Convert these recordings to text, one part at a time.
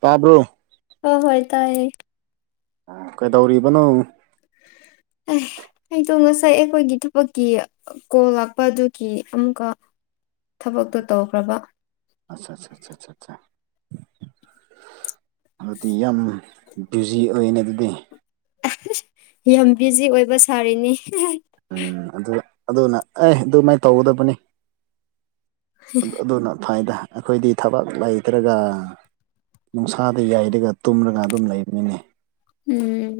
ꯇꯥꯕ꯭ꯔꯣ꯫ ꯍꯣ ꯍꯣꯏ ꯇꯥꯏꯌꯦ꯫ ꯀꯩꯗꯧꯔꯤꯕꯅꯣ꯫ ꯑꯦ ꯑꯩꯗꯣ ꯉꯁꯥꯏ ꯑꯩꯈꯣꯏꯒꯤ ꯊꯕꯛꯀꯤ ꯀꯣꯜ ꯂꯥꯛꯄ ꯑꯗꯨꯒꯤ ꯑꯃꯨꯛꯀ ꯊꯕꯛꯇꯣ ꯇꯧꯈ꯭ꯔꯕ꯫ ꯑꯆ ꯆ ꯆ ꯆ ꯆ ꯑꯗꯨꯗꯤ ꯌꯥꯝ ꯕꯤꯖꯤ ꯑꯣꯏꯌꯦꯅꯦ ꯑꯗꯨꯗꯤ꯫ ꯑꯦꯍꯦ ꯌꯥꯝ ꯕꯤꯖꯤ ꯑꯣꯏꯕ ꯁꯥꯔꯤꯅꯤ꯫ ꯎꯝ ꯑꯗꯨ ꯑꯗꯨꯅ ꯑꯦ ꯑꯗꯨꯃꯥꯏꯅ ꯇꯧꯒꯗꯕꯅꯦ꯫ ꯑ ꯑꯗꯨꯅ ꯐꯩꯗ ꯑꯩꯈꯣꯏꯗꯤ ꯊꯕꯛ ꯂꯩꯇ꯭ꯔꯒ ꯅꯨꯡꯁꯥꯗ ꯌꯥꯏꯔꯒ ꯇꯨꯝꯔꯒ ꯑꯗꯨꯝ ꯂꯩꯕꯅꯤꯅꯦ꯫ ꯎꯝ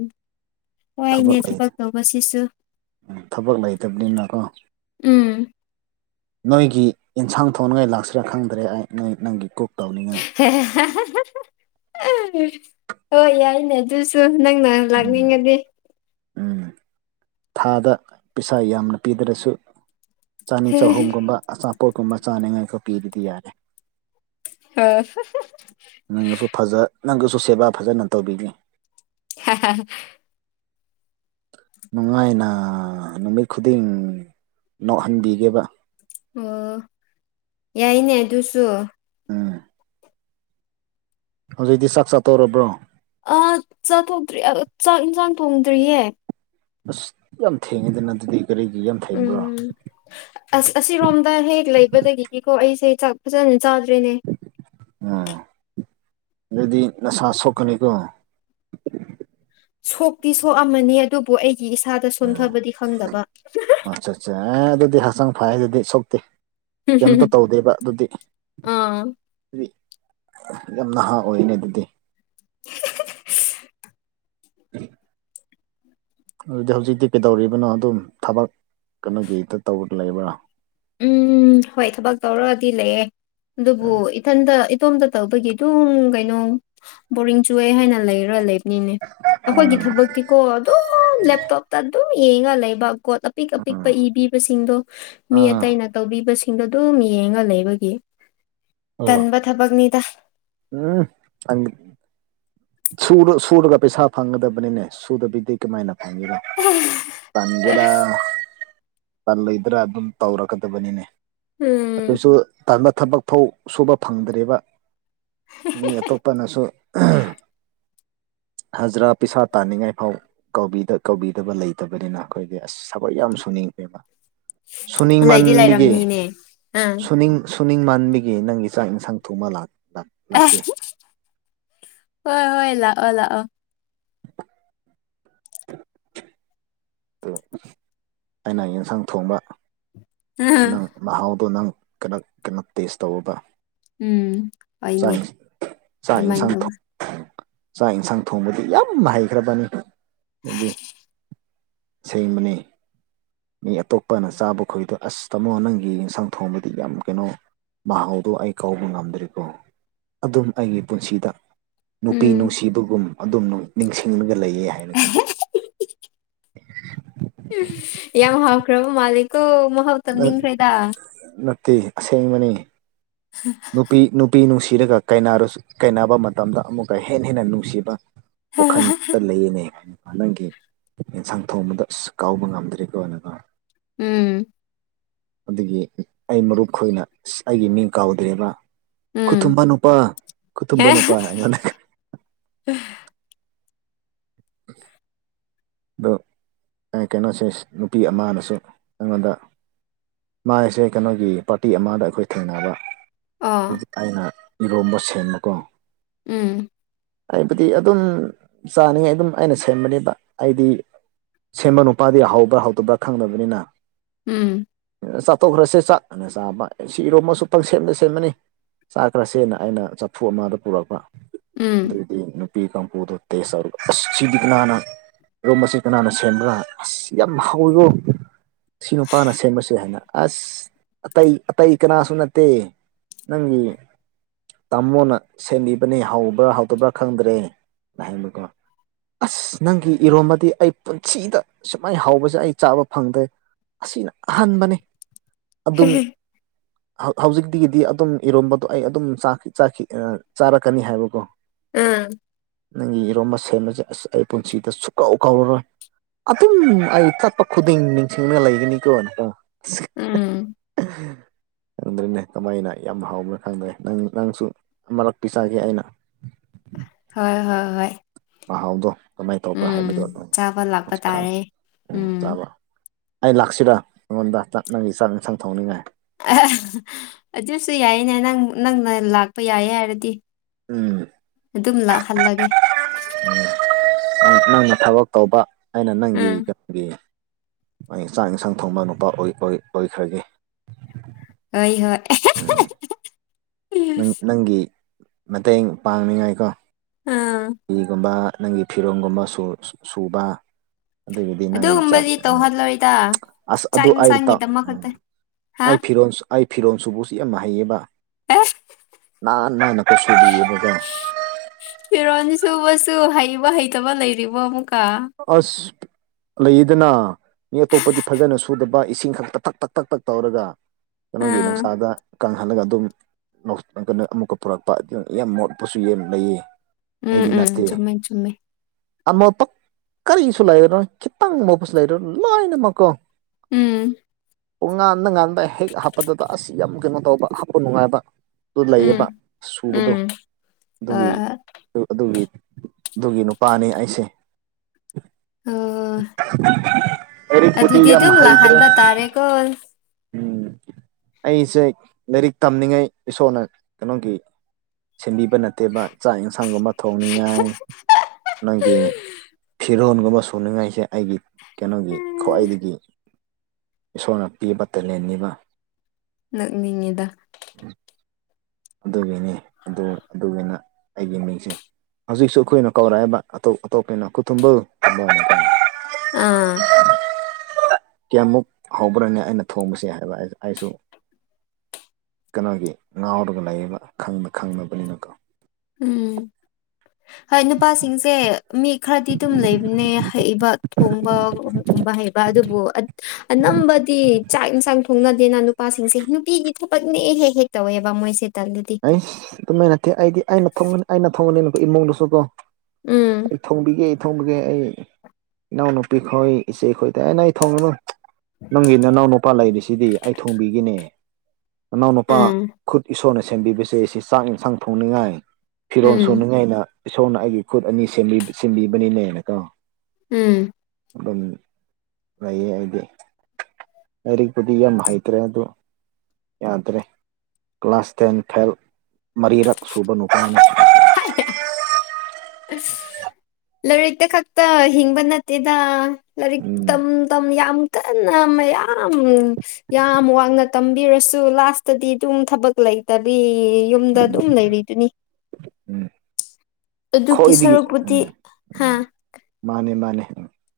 ꯋꯥꯏꯅꯦ ꯊꯕꯛ ꯇꯧꯕꯁꯤꯁꯨ꯫ ꯎꯝ ꯊꯕꯛ ꯂꯩꯇꯕꯅꯤꯅꯀꯣ꯫ ꯎꯝ꯫ ꯅꯣꯏꯒꯤ ꯏꯟꯁꯥꯡ ꯊꯣꯡꯅꯉꯥꯏ ꯂꯥꯛꯁꯤꯔꯥ ꯈꯪꯗ꯭ꯔꯦ ꯑꯩ ꯅꯣꯏ ꯅꯪꯒꯤ ꯀꯨꯛ ꯇꯧꯅꯤꯉꯥꯏ꯫ ꯍꯣꯏ ꯌꯥꯏꯅꯦ꯫ ꯗꯨꯁꯨ ꯅꯪꯅ ꯎꯝ ꯂꯥꯛꯅꯤꯡꯉꯗꯤ꯫ ꯎꯝ꯫ ꯊꯥꯗ ꯄꯩꯁꯥ ꯌꯥꯝꯅ ꯄꯤꯗ꯭ꯔꯁꯨ ꯆꯅꯤ ꯆꯍꯨꯝꯒꯨꯝꯕ ꯑꯆꯥꯄꯣꯠꯀꯨꯝꯕ ꯆꯥꯅꯤꯉꯥꯏꯀꯣ ꯄꯤꯕꯗꯤ ꯌꯥꯔꯦ꯫ ꯑ꯫ ꯅꯪꯒꯁꯨ ꯐꯖ ꯅꯪꯒꯁꯨ ꯁꯦꯕꯥ ꯐꯖꯅ ꯇꯧꯕꯤꯒꯦ꯫ ꯍꯥ ꯍꯥ꯫ ꯅꯨꯡꯉꯥꯏꯅ ꯅꯨꯃꯤꯠ ꯈꯨꯗꯤꯡ ꯅꯣꯛꯍꯟꯕꯤꯒꯦꯕ꯫ ꯑꯣ ꯌꯥꯏꯅꯦ ꯑꯗꯨꯁꯨ ꯎꯝ ꯍꯧꯖꯤꯛꯇꯤ ꯆꯥꯛ ꯆꯥꯇꯧꯔꯕ꯭ꯔꯣ ꯑꯥ ꯆꯥꯊꯣꯛꯇ꯭ꯔꯤ ꯆꯥꯛ ꯏꯟꯁꯥꯡ ꯊꯣꯡꯗ꯭ꯔꯤꯌꯦ ꯑꯁ ꯌꯥꯝ ꯊꯦꯡꯉꯦꯗꯅ ꯑꯗꯨꯗꯤ ꯀꯔꯤꯒꯤ ꯌꯥꯝ ꯊꯦꯡꯕ꯭ꯔꯥ ꯎꯝ ꯑꯁ ꯑꯁꯤꯔꯣꯝꯗ ꯍꯦꯛ ꯂꯩꯕꯗꯒꯤꯅꯤꯀꯣ ꯑꯩꯁꯦ ꯆꯥꯛ ꯐꯖꯅ ꯆꯥꯗ꯭ꯔꯦꯅꯦ ꯎꯝ ꯑꯗꯨꯗꯤ ꯅꯁꯥ ꯁꯣꯛꯀꯅꯤꯀꯣ ꯁꯣꯛꯇꯤ ꯁꯣꯛ ꯑꯃꯅꯤ ꯑꯗꯨꯕꯨ ꯑꯩꯒꯤ ꯏꯁꯥꯗ ꯎꯝ ꯁꯣꯟꯊꯕꯗꯤ ꯈꯪꯗꯕ ꯑꯠꯆꯥ ꯆꯥ ꯑꯦ ꯑꯗꯨꯗꯤ ꯍꯛꯆꯥꯡ ꯐꯩꯌꯦ ꯑꯗꯨꯗꯤ ꯁꯣꯛꯇꯦ ꯀꯦꯝꯇ ꯇꯧꯗꯦꯕ ꯑꯗꯨꯗꯤ ꯑꯥ ꯑꯗꯨꯗꯤ ꯌꯥꯝ ꯅꯍꯥ ꯑꯣꯏꯅꯦ ꯑꯗꯨꯗꯤ [unintelligible] [inaudible] ꯑꯗꯨꯗꯤ ꯍꯧꯖꯤꯛꯇꯤ ꯀꯩꯗꯧꯔꯤꯕꯅꯣ ꯑꯗꯨꯝ ꯊꯕꯛ ꯀꯩꯅꯣꯒꯤ ꯍꯦꯛꯇ ꯇꯧꯔ ꯂꯩꯕ꯭ꯔꯥ ꯎꯝ ꯍꯣꯏ ꯊꯕꯛ ꯇꯧꯔꯗꯤ ꯂꯩꯌꯦ ꯑꯗꯨꯕꯨ ꯎꯝ ꯏꯊꯟꯇ ꯏꯇꯣꯝꯇ ꯇꯧꯕꯒꯤ ꯑꯗꯨꯝ ꯀꯩꯅꯣ ꯕꯣꯔꯤꯡ ꯆꯨꯑꯦ ꯍꯥꯏꯅ ꯂꯩꯔ ꯂꯩꯕ ꯅꯤꯅꯦ ꯑꯩꯈꯣꯏꯒꯤ ꯊꯕꯛꯇꯤꯀꯣ ꯑꯗꯨꯝ ꯂꯦꯞꯇꯣꯞꯇ ꯑꯗꯨꯝ ꯌꯦꯡꯉ ꯂꯩꯕ ꯄꯤꯛ ꯎꯝ ꯑꯄꯤꯛꯄ ꯏꯕꯤꯕꯁꯤꯡꯗꯣ ꯃꯤ ꯎꯝ ꯑꯇꯩꯅ ꯇꯧꯕꯤꯕꯁꯤꯡꯗꯣ ꯑꯗꯨꯝ ꯌꯦꯡꯉ ꯂꯩꯕꯒꯤ ꯇꯟꯕ ꯊꯕꯛꯅꯤꯗ ꯎꯝ ꯁꯨꯔ ꯁꯨꯔꯒ ꯄꯩꯁꯥ ꯐꯪꯒꯗꯕꯅꯤꯅꯦ ꯁꯨꯗꯕꯤꯗꯤ ꯀꯃꯥꯏꯅ ꯐꯪꯒꯦꯔ ꯇꯟꯒꯦꯔꯥ ꯇꯜꯂꯣꯏꯗ꯭ꯔꯥ ꯑꯗꯨꯝ ꯇꯧꯔꯛꯀꯗꯕꯅꯤꯅꯦ ꯎꯝ ꯑꯗꯨꯁꯨ ꯇꯟꯕ ꯊꯕꯛ ꯐꯧ ꯁꯨꯕ ꯐꯪꯗ꯭ꯔꯦꯕ ꯃꯤ ꯑꯇꯣꯞꯄꯅꯁꯨ ꯍꯖꯔꯥ ꯄꯩꯁꯥ ꯇꯥꯅꯤꯡꯉꯥꯏ ꯐꯥꯎ ꯀꯧꯕꯤꯗ ꯀꯧꯕꯤꯗꯕ ꯂꯩꯇꯕꯅꯤꯅ ꯑꯩꯈꯣꯏꯗꯤ ꯑꯁ ꯊꯕꯛ ꯌꯥꯝ ꯁꯨꯅꯤꯡꯉꯑꯦꯕ ꯂꯩꯗꯤ ꯁꯨꯅꯤꯡꯃꯟꯕꯒꯤ ꯂꯩꯔꯝꯅꯤꯅꯦ ꯑꯥ ꯁꯨꯅꯤꯡ ꯁꯨꯅꯤꯡꯃꯟꯕꯒꯤ ꯅꯪꯒꯤ ꯆꯥꯛ ꯌꯦꯟꯁꯥꯡ ꯊꯣꯡꯕ ꯂꯥꯛꯄ꯭ꯔꯥ ꯑꯁ ꯍꯣꯏ ꯍꯣꯏ ꯂꯥꯛꯑꯣ ꯂꯥꯛꯑꯣ ꯑꯗꯨ ꯑꯩꯅ ꯌꯦꯟꯁꯥꯡ ꯊꯣꯡꯕ ꯅꯪ ꯃꯍꯥꯎꯗꯣ ꯅꯪ ꯀꯩꯅꯣ ꯀꯩꯅꯣ ꯇꯦꯁ ꯇꯧꯑꯣꯕ ꯎꯝ ꯆꯥꯛ ꯍꯣꯏꯅꯦ ꯏꯟ ꯆꯥꯛ ꯑꯗꯨꯃꯥꯏꯅ ꯏꯟꯁꯥꯡ ꯊꯣ ꯇꯧꯕ ꯆꯥꯛ ꯌꯦꯟꯁꯥꯡ ꯊꯣꯡꯕꯗꯤ ꯌꯥꯝꯅ ꯍꯩꯈ꯭ꯔꯕꯅꯤ ꯑꯩꯗꯤ ꯁꯦꯡꯕꯅꯦ ꯃꯤ ꯑꯇꯣꯞꯄꯅ ꯆꯥꯕ ꯈꯣꯏꯗꯣ ꯑꯁ ꯇꯥꯃꯣ ꯅꯪꯒꯤ ꯏꯟꯁꯥꯡ ꯊꯣꯡꯕꯗꯤ ꯌꯥꯝ ꯀꯩꯅꯣ ꯃꯍꯥꯎꯗꯣ ꯑꯩ ꯀꯧꯕꯥꯎꯕ ꯉꯝꯗ꯭ꯔꯦꯀꯣ ꯑꯗꯨꯝ ꯑꯩꯒꯤ ꯄꯨꯟꯁꯤꯗ ꯅꯨꯄꯤ ꯎꯝ ꯅꯨꯡꯁꯤꯕꯒꯨꯝ ꯑꯗꯨꯝ ꯅꯤꯡꯁꯤꯡꯂꯒ ꯂꯩꯌꯦ ꯍꯥꯏꯔꯒ ꯏꯁ ꯌꯥꯝ ꯍꯥꯎꯈ꯭ꯔꯕ ꯃꯥꯂꯤꯀꯣ ꯃꯍꯥꯎ ꯅꯠ ꯇꯝꯅꯤꯡꯈ꯭ꯔꯦꯗ ꯅꯠꯇꯦ ꯑꯁꯦꯡꯕꯅꯤ ꯅꯨꯄꯤ ꯅꯨꯄꯤ ꯅꯨꯡꯁꯤꯔꯒꯔ ꯀꯥꯏꯅꯔꯁꯨ ꯀꯥꯏꯅꯕ ꯃꯇꯝꯗ ꯑꯃꯨꯛꯀ ꯍꯦꯟꯅ ꯍꯦꯟꯅ ꯅꯨꯡꯁꯤꯕ ꯋꯥꯈꯜꯗꯨꯇ ꯂꯩꯌꯦꯅꯦ ꯅꯪꯒꯤ ꯌꯦꯟꯁꯥꯡ ꯊꯣꯡꯕꯗ ꯑꯁ ꯀꯥꯎꯕ ꯉꯝꯗ꯭ꯔꯦꯀꯣ [unintelligible] ꯎꯝ ꯑꯗꯨꯒꯤ ꯑꯩ ꯃꯔꯨꯞ ꯈꯣꯏꯅ ꯁꯤ ꯑꯩꯒꯤ ꯃꯤꯡ ꯀꯥꯎꯗ꯭ꯔꯦꯕ ꯎꯝ ꯈꯨꯊꯨꯝꯕ ꯅꯨꯄꯥ ꯈꯨꯊꯨꯝꯕ ꯍꯦ ꯅꯨꯄꯥ ꯑꯩꯉꯣꯟꯗ [inaudible] ꯗꯣ ꯑꯩ ꯀꯩꯅꯣꯁꯦ ꯅꯨꯄꯤ ꯑꯃꯅꯁꯨ ꯑꯩꯉꯣꯟꯗ ꯃꯥꯥꯏꯁꯦ ꯀꯩꯅꯣꯒꯤ ꯄꯥꯔꯇꯤ ꯑꯃꯗ ꯑꯩꯈꯣꯏ ꯊꯦꯡꯅꯕ ꯑꯣ ꯑꯩꯅ ꯏꯔꯣꯝꯕ ꯁꯦꯝꯕꯀꯣ ꯎꯝ ꯑꯩꯕꯨꯗꯤ ꯑꯗꯨꯝ ꯆꯥꯅꯤꯡꯉꯥꯏ ꯑꯗꯨꯝ ꯑꯩꯅ ꯁꯦꯝꯕꯅꯤꯕ ꯑꯩꯗꯤ ꯁꯦꯝꯕ ꯅꯨꯄꯥꯗꯤ ꯍꯥꯎꯕ꯭ꯔꯥ ꯍꯥꯎꯇꯕ꯭ꯔꯥ ꯈꯪꯗꯕꯅꯤꯅ ꯎꯝ ꯆꯥꯊꯣꯛꯈ꯭ꯔꯁꯦ ꯆꯥꯛ ꯑꯅ ꯆꯥꯕ ꯁꯤ ꯏꯔꯣꯝꯕꯁꯨ ꯄꯪ ꯁꯦꯝꯗ ꯁꯦꯝꯕꯅꯤ ꯆꯥꯈ꯭ꯔꯁꯦꯅ ꯑꯩꯅ ꯆꯐꯨ ꯑꯃꯗ ꯄꯨꯔꯛꯄ ꯎꯝ ꯑꯗꯨꯢꯗꯤ ꯅꯨꯄꯤ ꯀꯥꯡꯄꯨꯗꯨ ꯇꯦꯁ ꯇꯧꯔꯒ ꯑꯁ ꯁꯤꯗꯤ ꯀꯅꯥꯅ ꯏꯔꯣꯝꯕꯁꯦ ꯀꯅꯥꯅ ꯁꯦꯝꯕꯔꯥ ꯑꯁ ꯌꯥꯝ ꯍꯥꯎꯋꯤꯀꯣ ꯁꯤ ꯅꯨꯄꯥꯅ ꯁꯦꯝꯕꯁꯦ ꯍꯥꯏꯅ ꯑꯁ ꯑꯇꯩ ꯑꯇꯩ ꯀꯅꯥꯁꯨ ꯅꯠꯇꯦ ꯅꯪꯒꯤ ꯇꯥꯃꯣꯅ ꯁꯦꯝꯕꯤꯕꯅꯦ ꯍꯥꯎꯕ꯭ꯔꯥ ꯍꯥꯎꯇꯕ꯭ꯔꯥ ꯈꯪꯗ꯭ꯔꯦꯅ ꯍꯥꯏꯕꯀꯣ ꯑꯁ ꯅꯪꯒꯤ ꯏꯔꯣꯝꯕꯗꯤ ꯑꯩ ꯄꯨꯟꯁꯤꯗ ꯁꯨꯃꯥꯏ ꯍꯥꯎꯕꯁꯦ ꯑꯩ ꯆꯥꯕ ꯐꯪꯗꯦ ꯑꯁꯤꯅ ꯑꯍꯟꯥꯕꯅꯦ ꯑꯗꯨꯝ [inaudible] ꯍꯥꯎ ꯍꯧꯖꯤꯛꯗꯤꯒꯤꯗꯤ ꯑꯗꯨꯝ ꯏꯔꯣꯝꯕꯗꯣ ꯑꯩ ꯑꯗꯨꯝ ꯆꯥ ꯆꯥꯈꯤ ꯑꯥ ꯆꯥꯔꯛꯀꯅꯤ ꯍꯥꯏꯕꯀꯣ ꯎꯝ ꯅꯪꯒꯤ ꯏꯔꯣꯝꯕ ꯁꯦꯝꯕꯁꯦ ꯑꯁ ꯑꯩ ꯄꯨꯟꯁꯤꯗ ꯁꯨ ꯀꯧ ꯀꯧꯔꯔꯣꯏ ꯑꯗꯨꯝ ꯑꯩ ꯆꯠꯄ ꯈꯨꯗꯤꯡ ꯅꯤꯡꯁꯤꯡꯔꯒ ꯂꯩꯒꯅꯤꯀꯣ ꯎꯝ [unintelligible] ꯈꯪꯗ꯭ꯔꯦꯅꯦ ꯀꯃꯥꯏꯅ ꯌꯥꯝ ꯍꯥꯎꯕꯔꯣ ꯈꯪꯗꯦ ꯅꯪ ꯅꯪꯁꯨ ꯑꯃꯔꯛ ꯄꯤꯖꯒꯦ ꯑꯩꯅ ꯍꯣꯏ ꯍꯣꯏ ꯍꯣꯏ ꯃꯍꯥꯎꯗꯣ ꯀꯃꯥꯏꯅ ꯇꯧꯕ꯭ꯔꯥ ꯎꯝ ꯍꯥꯏꯕꯗꯣ ꯑꯥ ꯆꯥꯕ ꯂꯥꯛꯄ ꯑꯆ ꯈꯥ ꯇꯥꯔꯦ ꯑꯪ ꯎꯝ ꯆꯥꯕ ꯑꯩ ꯂꯥꯛꯁꯤꯔꯥ ꯅꯉꯣꯟꯗ ꯆꯥꯛ ꯅꯪꯒꯤ ꯆꯥꯛ ꯏꯟꯁꯥꯡ ꯊꯣꯡꯅꯤꯡꯉꯥꯏ ꯑꯗꯨꯁꯨ ꯌꯥꯏꯌꯦꯅꯦ ꯅꯪ ꯅꯪꯅ ꯂꯥꯛꯄ ꯌꯥꯏꯌꯦ ꯍꯥꯏꯔꯗꯤ ꯎꯝ ꯑꯗꯨꯝ ꯂꯥꯛꯍꯜꯂꯒꯦ ꯎꯝ ꯅꯪꯅ ꯊꯕꯛ ꯇꯧꯕ ꯑꯩꯅ ꯅꯪꯒꯤ ꯎꯝ ꯀꯩꯅꯣꯒꯤ ꯑꯣꯢ ꯆꯥꯛ ꯏꯟꯁꯥꯡ ꯊꯣꯡꯕ ꯅꯨꯄꯥ ꯑꯣꯢ ꯑꯣꯢ ꯑꯣꯏꯈ꯭ꯔꯒꯦ ꯍꯣꯏ ꯍꯣꯏ ꯅꯪ ꯅꯪꯒꯤ ꯃꯇꯦꯡ ꯄꯥꯡꯅꯤꯡꯉꯥꯏꯀꯣ ꯑꯥ ꯐꯤꯒꯨꯝꯕ ꯅꯪꯒꯤ ꯐꯤꯔꯣꯟꯒꯨꯝꯕ ꯁꯨ ꯁꯨꯕ ꯑꯗꯨꯒꯤꯗꯤ ꯅꯪꯒꯤ ꯆꯥꯛ ꯑꯗꯨꯒꯨꯝꯕꯗꯤ ꯑꯥ ꯇꯧꯍꯜꯂꯣꯏꯗ ꯑꯁ ꯆꯥꯛ ꯑꯗꯨ ꯑꯩ ꯇꯥ ꯏꯟꯁꯥꯡꯒꯤꯗꯃꯛ ꯑꯥ ꯈꯛꯇ ꯍꯥ ꯑꯩ ꯐꯤꯔꯣꯟ ꯁꯨ ꯑꯩ ꯐꯤꯔꯣꯟ ꯁꯨꯕꯁꯤ ꯌꯥꯝ ꯍꯩꯌꯦꯕ [unintelligible] ꯐꯤꯔꯣꯟ ꯁꯨꯕꯁꯨ ꯍꯩꯕ ꯍꯩꯇꯕ ꯂꯩꯔꯤꯕꯣ ꯑꯃꯨꯛꯀ ꯑꯁ ꯂꯩꯌꯦꯗꯅ ꯃꯤ ꯑꯇꯣꯞꯄꯗꯤ ꯐꯖꯅ ꯁꯨꯗꯕ ꯏꯁꯤꯡ ꯈꯛꯇ ꯇꯛ ꯇꯛ ꯇꯛ ꯇꯛ ꯇꯧꯔꯒ ꯀꯩꯅꯣꯒꯤ ꯑꯥ ꯅꯨꯡꯁꯥꯗ ꯀꯪꯍꯜꯂꯒ ꯑꯗꯨꯝ ꯀꯩꯅꯣ ꯑꯃꯨꯛꯀ ꯄꯨꯔꯛꯄ ꯑꯗꯨ ꯌꯥꯝ ꯃꯣꯠꯄꯁꯨ ꯂꯩꯌꯦ ꯎꯝ ꯑꯩꯗꯤ ꯅꯠꯇꯦ ꯎꯝ ꯆꯨꯝꯃꯦ ꯆꯨꯝꯃꯦ ꯑꯃ ꯄꯛ ꯀꯔꯤꯁꯨ ꯂꯩꯔꯣꯏ ꯈꯤꯇꯪ ꯃꯣꯠꯄꯁꯨ ꯂꯩꯔꯣꯏ ꯂꯣꯏꯅꯃꯛꯀꯣ ꯎꯝ ꯄꯨ ꯉꯥꯟꯗ ꯉꯥꯟꯗ ꯍꯦꯛ ꯍꯥꯞꯄꯗꯨꯗ ꯑꯁ ꯌꯥꯝ ꯀꯩꯅꯣ ꯇꯧꯕ ꯍꯥꯞꯄ ꯅꯨꯡꯉꯥꯏꯕ ꯗꯨ ꯂꯩꯌꯦꯕ ꯎꯝ ꯁꯨꯕꯗꯣ ꯎꯝ ꯍꯣꯏ ꯑꯗꯨꯒꯤ ꯍꯣꯏ ꯑꯗꯨ ꯑꯗꯨꯒꯤ ꯑꯗꯨꯒꯤ ꯅꯨꯄꯥꯅꯦ ꯑꯩꯁꯦ ꯑꯣ [unintelligible] ꯂꯥꯏꯔꯤꯛꯄꯨꯗꯤ ꯌꯥꯝ ꯍꯩꯇ꯭ꯔꯦ ꯌꯥꯔꯦꯀꯣ ꯎꯝ ꯑꯩꯁꯦ ꯂꯥꯏꯔꯤꯛ ꯇꯝꯅꯤꯡꯉꯥꯏ ꯏꯁꯣꯔꯅ ꯀꯩꯅꯣꯒꯤ ꯁꯦꯝꯕꯤꯕ ꯅꯠꯇꯦꯕ ꯆꯥꯛ ꯏꯟꯁꯥꯡꯒꯨꯝꯕ ꯊꯣꯡꯅꯤꯡꯉꯥꯏ ꯅꯣꯏꯒꯤ ꯐꯤꯔꯣꯟꯒꯨꯝꯕ ꯁꯨꯅꯤꯡꯉꯥꯏꯁꯦ ꯑꯩꯒꯤ ꯀꯩꯅꯣꯒꯤ ꯎꯝ ꯈ꯭ꯋꯥꯏꯗꯒꯤ ꯏꯁꯣꯔꯅ ꯄꯤꯕ ꯇꯦꯂꯦꯟꯅꯦꯕ ꯅꯣꯛꯅꯤꯡꯉꯤꯗ ꯑꯗꯨꯒꯤꯅꯦ ꯑꯗꯨ ꯑꯗꯨꯒꯤꯅ ꯑꯩꯒꯤ ꯃꯤꯡꯁꯦ ꯍꯧꯖꯤꯛꯁꯨ ꯑꯩꯈꯣꯏꯅ ꯀꯧꯔꯛꯑꯦꯕ ꯑꯇꯣꯞ ꯑꯇꯣꯞꯄꯅ ꯈꯨꯊꯨꯝꯕꯧ [unintelligible] ꯑ ꯀꯤꯌꯥꯝꯃꯨꯛ ꯍꯥꯎꯕ꯭ꯔꯅꯦ ꯑꯩꯅ ꯊꯣꯡꯕꯁꯦ ꯍꯥꯏꯕ ꯑꯩꯁꯨ ꯀꯅꯣꯒꯤ ꯉꯥꯎꯔꯒ ꯂꯩꯌꯦꯕ ꯈꯪꯅ ꯈꯪꯅꯕꯅꯤꯅꯀꯣ ꯎꯝ ꯍꯣꯏ ꯅꯨꯄꯥꯁꯤꯡꯁꯦ ꯃꯤ ꯈꯔꯗꯤ ꯑꯗꯨꯝ ꯂꯩꯕꯅꯦ ꯍꯩꯕ ꯊꯣꯡꯕ ꯒꯨꯝꯕ ꯍꯩꯕ ꯑꯗꯨꯕꯨ ꯑꯅꯝꯕꯗꯤ ꯆꯥꯛ ꯏꯟꯁꯥꯡ ꯊꯣꯡꯅꯗꯦꯅ ꯅꯨꯄꯥ ꯁꯤꯡꯁꯦ ꯅꯨꯄꯤꯒꯤ ꯊꯕꯛꯅꯦ ꯍꯦꯛ ꯍꯦꯛ ꯇꯧꯋꯦꯕ ꯃꯣꯏꯁꯦ ꯇꯜꯂꯗꯤ ꯑꯩꯁ ꯑꯗꯨꯝꯃꯥꯏ ꯅꯠꯇꯦ ꯑꯩꯗꯤ ꯑꯩꯅ ꯊꯣꯡꯒꯅꯤ ꯑꯩꯅ ꯊꯣꯡꯒꯅꯤꯅꯀꯣ ꯏꯃꯨꯡꯗꯨꯁꯨ ꯀꯣ ꯑꯩ ꯎꯝ ꯊꯣꯡꯕꯤꯒꯦ ꯊꯣꯡꯕꯤꯒꯦ ꯑꯩ ꯏꯅꯥꯎꯅꯨꯄꯤ ꯈꯣꯏ ꯏꯆꯦ ꯈꯣꯏꯗ ꯑꯦ ꯅꯣꯏ ꯊꯣꯡꯔꯨꯅꯨ ꯅꯪꯒꯤ ꯅꯅꯥꯎ ꯅꯨꯄꯥ ꯂꯩꯔꯤꯁꯤꯗꯤ ꯑꯩ ꯊꯣꯡꯕꯤꯒꯦꯅꯦ ꯅꯅꯥꯎꯅꯨꯄꯥ ꯎꯝ ꯈꯨꯠ ꯏꯁꯣꯔꯅ ꯁꯦꯝꯕꯤꯕꯁꯦ ꯁꯤ ꯆꯥꯛ ꯏꯟꯁꯥꯡ ꯊꯣꯡꯅꯤꯉꯥꯏ ꯐꯤꯔꯣꯜ ꯎꯝ ꯁꯨꯅꯤꯡꯉꯥꯏꯅ ꯏꯁꯣꯔꯅ ꯑꯩꯒꯤ ꯈꯨꯠ ꯑꯅꯤ ꯁꯦꯝꯕꯤ ꯁꯦꯝꯕꯤꯕꯅꯤꯅꯦ ꯀꫭ ꯎꯝ ꯑꯗꯨꯝ ꯂꯩꯌꯦ ꯑꯩꯗꯤ ꯂꯥꯏꯔꯤꯛꯄꯨꯗꯤ ꯌꯥꯝ ꯍꯩꯇ꯭ꯔꯦ ꯑꯗꯣ ꯌꯥꯗ꯭ꯔꯦ ꯀ꯭ꯂꯥꯁ ꯇꯦꯟ ꯐꯦꯜ ꯃꯔꯤꯔꯛ ꯁꯨꯕ ꯅꯨꯄꯥꯅꯦ [unintelligible] [unintelligible] ꯂꯥꯏꯔꯤꯛꯇ ꯈꯛꯇ ꯍꯤꯡꯕ ꯅꯠꯇꯦꯗ ꯂꯔꯤꯛ ꯎꯝ ꯇꯝ ꯇꯝ ꯌꯥꯝ ꯀꯟꯅ ꯃꯌꯥꯝ ꯌꯥꯝ ꯋꯥꯡꯅ ꯇꯝꯕꯤꯔꯁꯨ ꯂꯥꯁꯇꯗꯤ ꯑꯗꯨꯝ ꯊꯕꯛ ꯂꯩꯇꯕꯤ ꯌꯨꯝꯗ ꯑꯗꯨꯝ ꯂꯩꯔꯤꯗꯨꯅꯤ ꯎꯝ ꯑꯗꯨꯒꯤ ꯁꯔꯨꯛꯄꯨꯗꯤ ꯍꯥ ꯃꯥꯟꯅꯦ ꯃꯥꯟꯅꯦ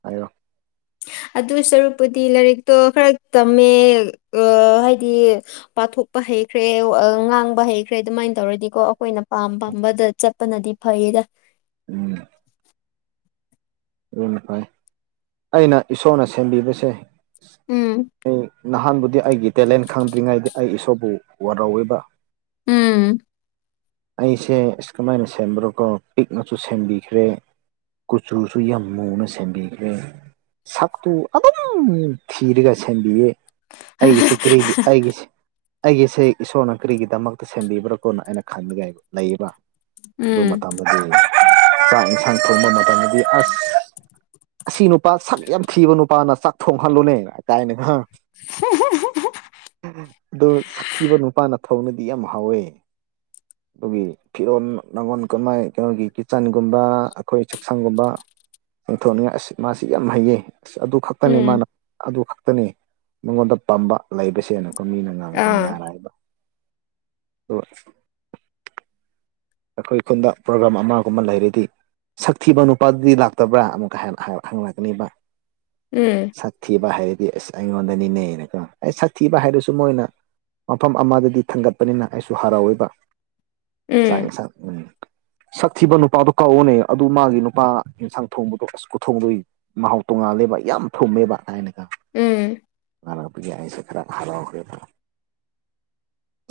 ꯍꯥꯏꯔꫭ ꯑꯗꯨ ꯁꯔꯨꯛꯄꯨꯗꯤ ꯂꯥꯏꯔꯤꯛꯇꯣ ꯈꯔ ꯇꯝꯃꯦ ꯑ ꯍꯥꯏꯗꯤ ꯄꯥꯊꯣꯛꯄ ꯍꯩꯈ꯭ꯔꯦ ꯑ ꯉꯥꯡꯕ ꯍꯩꯈ꯭ꯔꯦ ꯑꯗꯨꯝꯃꯥꯏꯟ ꯇꯧꯔꯗꯤꯀꯣ ꯑꯈꯣꯏꯅ ꯄꯥꯝ ꯄꯥꯝꯕꯗ ꯆꯠꯄꯅꯗꯤ ꯐꯩꯌꯦꯗ ꯎꯝ ꯑꯗꯨꯅ‌ ꯐꯩ ꯑꯩꯅ ꯏꯁꯣꯔꯅ ꯁꯦꯝꯕꯤꯕꯁꯦ ꯎꯝ ꯑꯩ ꯅꯍꯥꯟꯕꯨꯗꯤ ꯑꯩꯒꯤ ꯇꯦꯂꯦꯟ ꯈꯪꯗ꯭ꯔꯤꯉꯩꯗꯤ ꯑꯩ ꯏꯁꯣꯔꯕꯨ ꯋꯥꯔꯧꯋꯦꯕ ꯎꯝ ꯑꯩꯁꯦ ꯑꯁ ꯀꯃꯥꯏꯅ ꯁꯦꯝꯕ꯭ꯔꯣ ꯀꯣ ꯄꯤꯛꯅꯁꯨ ꯁꯦꯝꯕꯤꯈ꯭ꯔꯦ ꯀꯨꯆꯨꯁꯨ ꯌꯥꯝ ꯃꯨꯅ ꯁꯦꯝꯕꯤꯈ꯭ꯔꯦ ꯁꯛꯇꯨ ꯑꯗꯨꯝ ꯊꯤꯔꯒ ꯁꯦꯝꯕꯤꯌꯦ ꯑꯩꯒꯤꯁꯦ ꯀꯔꯤ ꯑꯩꯒꯤꯁꯦ ꯑꯩꯒꯤꯁꯦ ꯏꯁꯣꯔꯅ ꯀꯔꯤꯒꯤꯗꯃꯛꯇ ꯁꯦꯝꯕꯤꯕ꯭ꯔꯣ ꯀꯣꯅꯣ ꯑꯩꯅ ꯈꯟꯕꯒꯤ ꯂꯩꯌꯦꯕ ꯑꯗꯨ ꯎꯝ ꯃꯇꯝꯗꯗꯤ ꯆꯥꯛ ꯢꯟꯁꯥꯡ ꯊꯣꯡꯕ ꯃꯇꯝꯗꯗꯤ ꯑꯁ ꯑꯁꯤ ꯅꯨꯄꯥ ꯁꯛ ꯌꯥꯝ ꯊꯤꯕ ꯅꯨꯄꯥꯅ ꯆꯥꯛ ꯊꯣꯡꯍꯜꯂꯨꯅꯦ ꯀꯥꯏꯅ ꯉꯥꯏꯉꯛ ꯑꯗꯨ ꯁꯛꯊꯤꯕ ꯅꯨꯄꯥꯅ ꯊꯣꯡꯔꯗꯤ ꯌꯥꯝ ꯍꯥꯎꯋꯦ ꯑꯗꯨꯣꯏꯒꯤ ꯐꯤꯔꯣꯜ ꯅꯥꯉꯣꯟ ꯀꯃꯥꯏ ꯀꯩꯅꯣꯒꯤ ꯀꯤꯆꯟꯒꯨꯝꯕ ꯑꯩꯈꯣꯏ ꯆꯥꯛꯁꯪꯒꯨꯝꯕ ꯆꯤꯡꯊꯣꯛꯅꯤꯡꯉꯥꯏ ꯑꯁ ꯃꯥꯁꯤ ꯌꯥꯝ ꯍꯩꯌꯦ ꯑꯁ ꯑꯗꯨ ꯈꯛꯇꯅꯤ ꯎꯝ ꯃꯥꯅ ꯑꯗꯨ ꯈꯛꯇꯅꯤ ꯃꯉꯣꯟꯗ ꯄꯥꯝꯕ ꯂꯩꯕꯁꯦꯅ ꯀꯣ ꯑꯥ ꯃꯤꯅꯥꯡꯅꯥꯥꯏꯔꯑꯕ ꯑꯗꯨꯒ ꯑꯩꯈꯣꯏ ꯈꯨꯟꯗ ꯄ꯭ꯔꯣꯒꯥ꯭ꯔꯥꯝ ꯑꯃꯒꯨꯝꯕ ꯂꯩꯔꯗꯤ ꯁꯛꯊꯤꯕ ꯅꯨꯄꯥꯗꯨꯗꯤ ꯂꯥꯛꯇꯕ꯭ꯔꯥ ꯑꯃꯨꯛꯀ ꯍꯟꯅ ꯍꯪꯅꯛꯀꯅꯤꯕ ꯎꯝ ꯁꯥꯊꯤꯕ ꯍꯥꯏꯔꯗꯤ ꯑꯁ ꯑꯩꯉꯣꯟꯗꯅꯤꯅꯦꯅꯀꯣ ꯑꯩ ꯁꯥꯊꯤꯕ ꯍꯥꯏꯔꯁꯨ ꯃꯣꯏꯅ ꯃꯐꯝ ꯑꯃꯗꯗꯤ ꯊꯥꯡꯒꯠꯄꯅꯤꯅ ꯑꯩꯁꯨ ꯍꯔꯥꯎꯋꯦꯕ ꯆꯏꯦ ꯎꯝ ꯁꯥꯠ ꯃꯤꯅꯤ ꯁꯛ ꯊꯤꯕ ꯅꯨꯄꯥꯗꯣ ꯀꯧꯑꯣꯅꯦ ꯑꯗꯨ ꯃꯥꯒꯤ ꯅꯨꯄꯥ ꯌꯦꯟꯁꯥꯡ ꯊꯣꯡꯕꯗꯣ ꯑꯁ ꯀꯊꯣꯡꯗꯣꯏ ꯃꯍꯥꯎ ꯇꯣꯡꯉꯥꯜꯂꯦꯕ ꯌꯥꯝ ꯊꯨꯝꯃꯦꯕ ꯍꯥꯏꯥꯏꯅ ꯀ ꯎꯝ ꯃꯔꯥꯡ ꯄꯤ ꯑꯅꯤꯁꯦ ꯈꯔꯞ ꯍꯔꯥꯎ ꯍ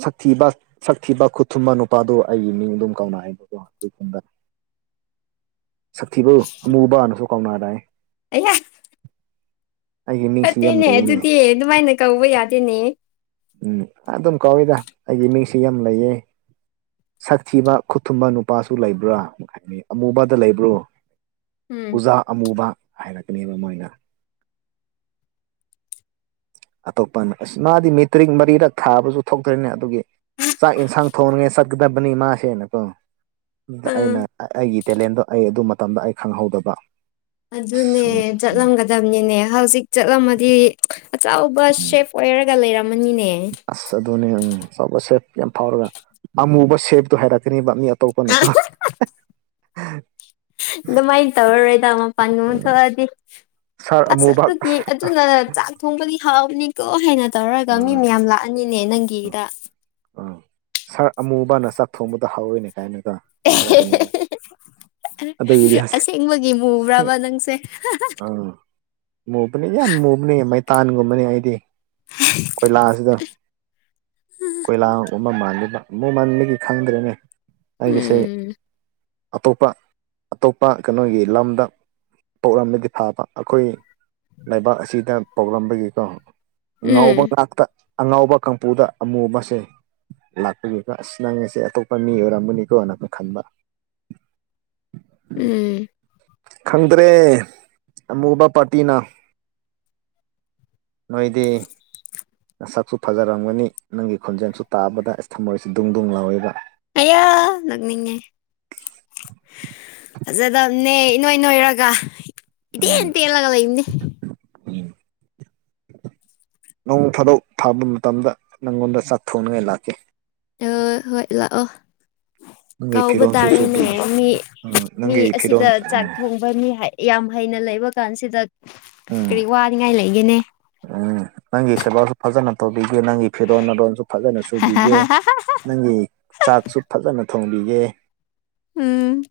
ꯁꯛꯊꯤꯕ ꯁꯛꯊꯤꯕ ꯈꯨꯠꯊꯨꯝꯕ ꯅꯨꯄꯥꯗꯨ ꯑꯩꯒꯤ ꯃꯤꯡ ꯑꯗꯨꯝ ꯀꯧꯅ ꯍꯥꯏꯕꯗꯣ ꯑꯩꯈꯗ ꯁꯛꯊꯤꯕ ꯑꯃꯨꯕꯅꯁꯨ ꯀꯥꯎꯅꯨ ꯑꯗꯥꯥꯏ ꯑꯌꯥ ꯃꯤꯡꯁꯤ ꯌꯥꯝ ꯐꯠꯇꯦꯅꯦ ꯂꯩꯌꯦꯅꯦ ꯑꯗꯨꯗꯤ ꯑꯗꯨꯃꯥꯏꯅ ꯀꯧꯕ ꯌꯥꯗꯦꯅꯦ ꯎꯝ ꯑꯗꯨꯝ ꯀꯧꯏꯗ ꯑꯩꯒꯤ ꯃꯤꯡꯁꯦ ꯌꯥꯝ ꯂꯩꯌꯦ ꯁꯛꯊꯤꯕ ꯈꯨꯠ ꯊꯨꯝꯕ ꯅꯨꯄꯥꯁꯨ ꯂꯩꯕ꯭ꯔꯥ ꯍꯥꯏ ꯑꯃꯨꯕꯗꯨ ꯂꯩꯕ꯭ꯔꯣ ꯎꯝ ꯎꯖꯥ ꯑꯃꯨꯕ ꯍꯥꯏꯔꯛꯀꯅꯦꯕ ꯃꯣꯏꯅ ꯑꯇꯣꯞꯄꯅ ꯑꯁ ꯃꯥꯗꯤ ꯃꯦꯇ꯭ꯔꯤꯛ ꯃꯔꯤꯔꯛ ꯊꯥꯕꯁꯨ ꯊꯣꯛꯇ꯭ꯔꯤꯅꯦ ꯑꯗꯨꯒꯤ ꯆꯥꯛ ꯌꯦꯟꯁꯥꯡ ꯊꯣꯡꯉꯦ ꯆꯠꯀꯗꯕꯅꯤ ꯃꯥꯁꯦꯅꯀꯣ ꯑꯥ ꯑꯩꯅ ꯑꯩꯒꯤ ꯇꯦꯂꯦꯟꯗꯣ ꯑꯩ ꯑꯗꯨ ꯃꯇꯝꯗ ꯑꯩ ꯈꯪꯍꯧꯗꯕ ꯑꯗꯨꯅꯦ ꯑꯁ ꯎꯝ ꯎꯝ ꯆꯠꯂꯝꯒꯗꯕꯅꯤꯅꯦ ꯍꯧꯖꯤꯛ ꯆꯠꯂꯝꯃꯗꯤ ꯑꯆꯧꯕ ꯎꯝ ꯁꯦꯞ ꯑꯣꯏꯔꯒ ꯂꯩꯔꯝꯃꯅꯤꯅꯦ ꯑꯁ ꯑꯗꯨꯅꯦ ꯎꯝ ꯑꯆꯧꯕ ꯁꯦꯞ ꯌꯥꯝ ꯐꯥꯎꯔꯒ ꯑꯃꯨꯕ ꯁꯦꯞꯇꯣ ꯍꯥꯏꯔꯛꯀꯅꯦꯕ ꯇꯄꯅꯀꯣ ꯑꯗꯨꯃꯥꯏꯅ ꯇꯧꯔꯔꯣꯏꯗ ꯃꯄꯥꯟꯒꯨꯝꯕ ꯊꯣꯛꯑꯗꯤ ꯁꯥꯔ ꯑꯁ ꯑꯃꯨꯕ ꯑꯗꯨꯗꯤ ꯑꯗꯨꯅ ꯆꯥꯛ ꯊꯣꯡꯕꯗꯤ ꯍꯥꯎꯕꯅꯤꯀꯣ ꯍꯦꯟꯅ ꯇꯧꯔꯒ ꯃꯤ ꯃꯌꯥꯝ ꯂꯥꯛꯑꯅꯤꯅꯦ ꯅꯪꯒꯤꯗ ꯁꯥꯔ ꯑꯃꯨꯕꯅ ꯆꯥꯛ ꯊꯣꯡꯕꯗꯣ ꯍꯧꯋꯤꯅꯦ ꯀꯥꯏꯅꯒ ꯍꯥꯏꯔꯛꯀꯅꯤ ꯑꯁꯦꯡꯕꯒꯤ ꯃꯨꯕ꯭ꯔꯕ ꯅꯪꯁꯦ ꯃꯨꯕꯅꯦ ꯌꯥꯝ ꯃꯨꯕꯅꯦ ꯃꯩꯇꯥꯟꯒꯨꯝꯕꯅꯦ ꯑꯩꯗꯤ [unintelligible] ꯀꯣꯏꯂꯥꯁꯁꯤꯗ ꯀꯣꯏꯂꯥ ꯒꯨꯝꯕꯥ ꯃꯥꯟꯜꯂꯤꯕ ꯃꯨꯃꯟꯕꯥꯒꯤ ꯈꯪꯗ꯭ꯔꯦꯅꯦ ꯑꯩꯒꯤꯁꯦ ꯎꯝ ꯑꯇꯣꯞꯄ ꯑꯇꯣꯞꯄ ꯀꯩꯅꯣꯒꯤ ꯂꯝꯗ ꯄꯣꯛꯂꯝꯕꯗꯤ ꯐꯥꯕ ꯑꯈꯣꯏ ꯂꯩꯕꯥꯛ ꯑꯁꯤꯗ ꯄꯣꯛꯂꯝꯕꯒꯤꯀꯣ ꯎꯝ ꯉꯥꯎꯕ ꯉꯥꯛꯇ ꯑꯉꯥꯎꯕ ꯀꯥꯡꯄꯨꯗ ꯑꯃꯨꯕꯁꯦ ꯂꯥꯛꯄꯒꯤꯀꯣ ꯑꯁ ꯅꯪꯉꯁꯦ ꯑꯇꯣꯞꯄ ꯃꯤ ꯑꯣꯏꯔꯝꯒꯅꯤꯀꯣꯅ ꯃꯨꯛ ꯈꯟꯕ ꯎꯝ ꯈꯪꯗ꯭ꯔꯦ ꯑꯃꯨꯕ ꯄꯥꯔꯇꯤꯅ ꯅꯣꯏꯗꯤ ꯅꯁꯛꯁꯨ ꯐꯖꯔꯝꯒꯅꯤ ꯅꯪꯒꯤ ꯈꯣꯟꯖꯦꯟꯁꯨ ꯇꯥꯕꯗ ꯑꯁ ꯊꯝꯃꯣꯏꯁꯤ ꯗꯨꯡ ꯗꯨꯡ ꯂꯥꯎꯏꯕ ꯑꯌꯥ ꯅꯣꯛꯅꯤꯡꯉꯦ ꯐꯖꯗꯝꯅꯦ ꯏꯅꯣꯏ ꯅꯣꯏꯔꯒ ꯏꯇꯦꯟ ꯎꯝ ꯇꯦꯜꯂꯒ ꯂꯩꯕꯅꯦ [unintelligible] ꯅꯣꯡ ꯐꯥꯗꯣꯛ ꯊꯥꯕ ꯃꯇꯝꯗ ꯅꯪꯉꯣꯟꯗ ꯆꯥꯛ ꯊꯣꯡꯅꯉꯥꯏ ꯂꯥꯛꯀꯦ [unintelligible] ꯍꯣꯏ ꯂꯥꯑꯣ ꯅꯪꯒꯤ ꯀꯥꯎꯕ ꯐꯤꯔꯣꯜꯁꯨ ꯇꯥꯔꯅꯦ ꯁꯨꯕꯤꯒꯦ ꯃꯤ ꯎꯝ ꯃꯤ ꯅꯪꯒꯤ ꯐꯤꯔꯣꯜ ꯑꯁꯤꯗ ꯆꯥꯛ ꯎꯝ ꯊꯣꯡꯕ ꯃꯤ ꯍꯩ ꯌꯥꯝ ꯍꯩꯅ ꯂꯩꯕ ꯀꯥꯟꯁꯤꯗ ꯎꯝ ꯀꯔꯤ ꯋꯥꯅꯤꯉꯥꯏ ꯂꯩꯒꯦꯅꯦ ꯎꯝ ꯅꯪꯒꯤ ꯁꯦꯕꯥꯁꯨ ꯐꯖꯅ ꯇꯧꯕꯤꯒꯦ ꯅꯪꯒꯤ ꯐꯤꯔꯣꯟ ꯃꯔꯣꯟꯖꯨ ꯐꯖꯅ ꯁꯨ ꯇꯨꯕꯤꯒꯦ ꯅꯪꯒꯤ ꯆꯥꯛꯁꯨ ꯐꯖꯅ ꯊꯣꯡꯕꯤꯒꯦ ꯎꯝ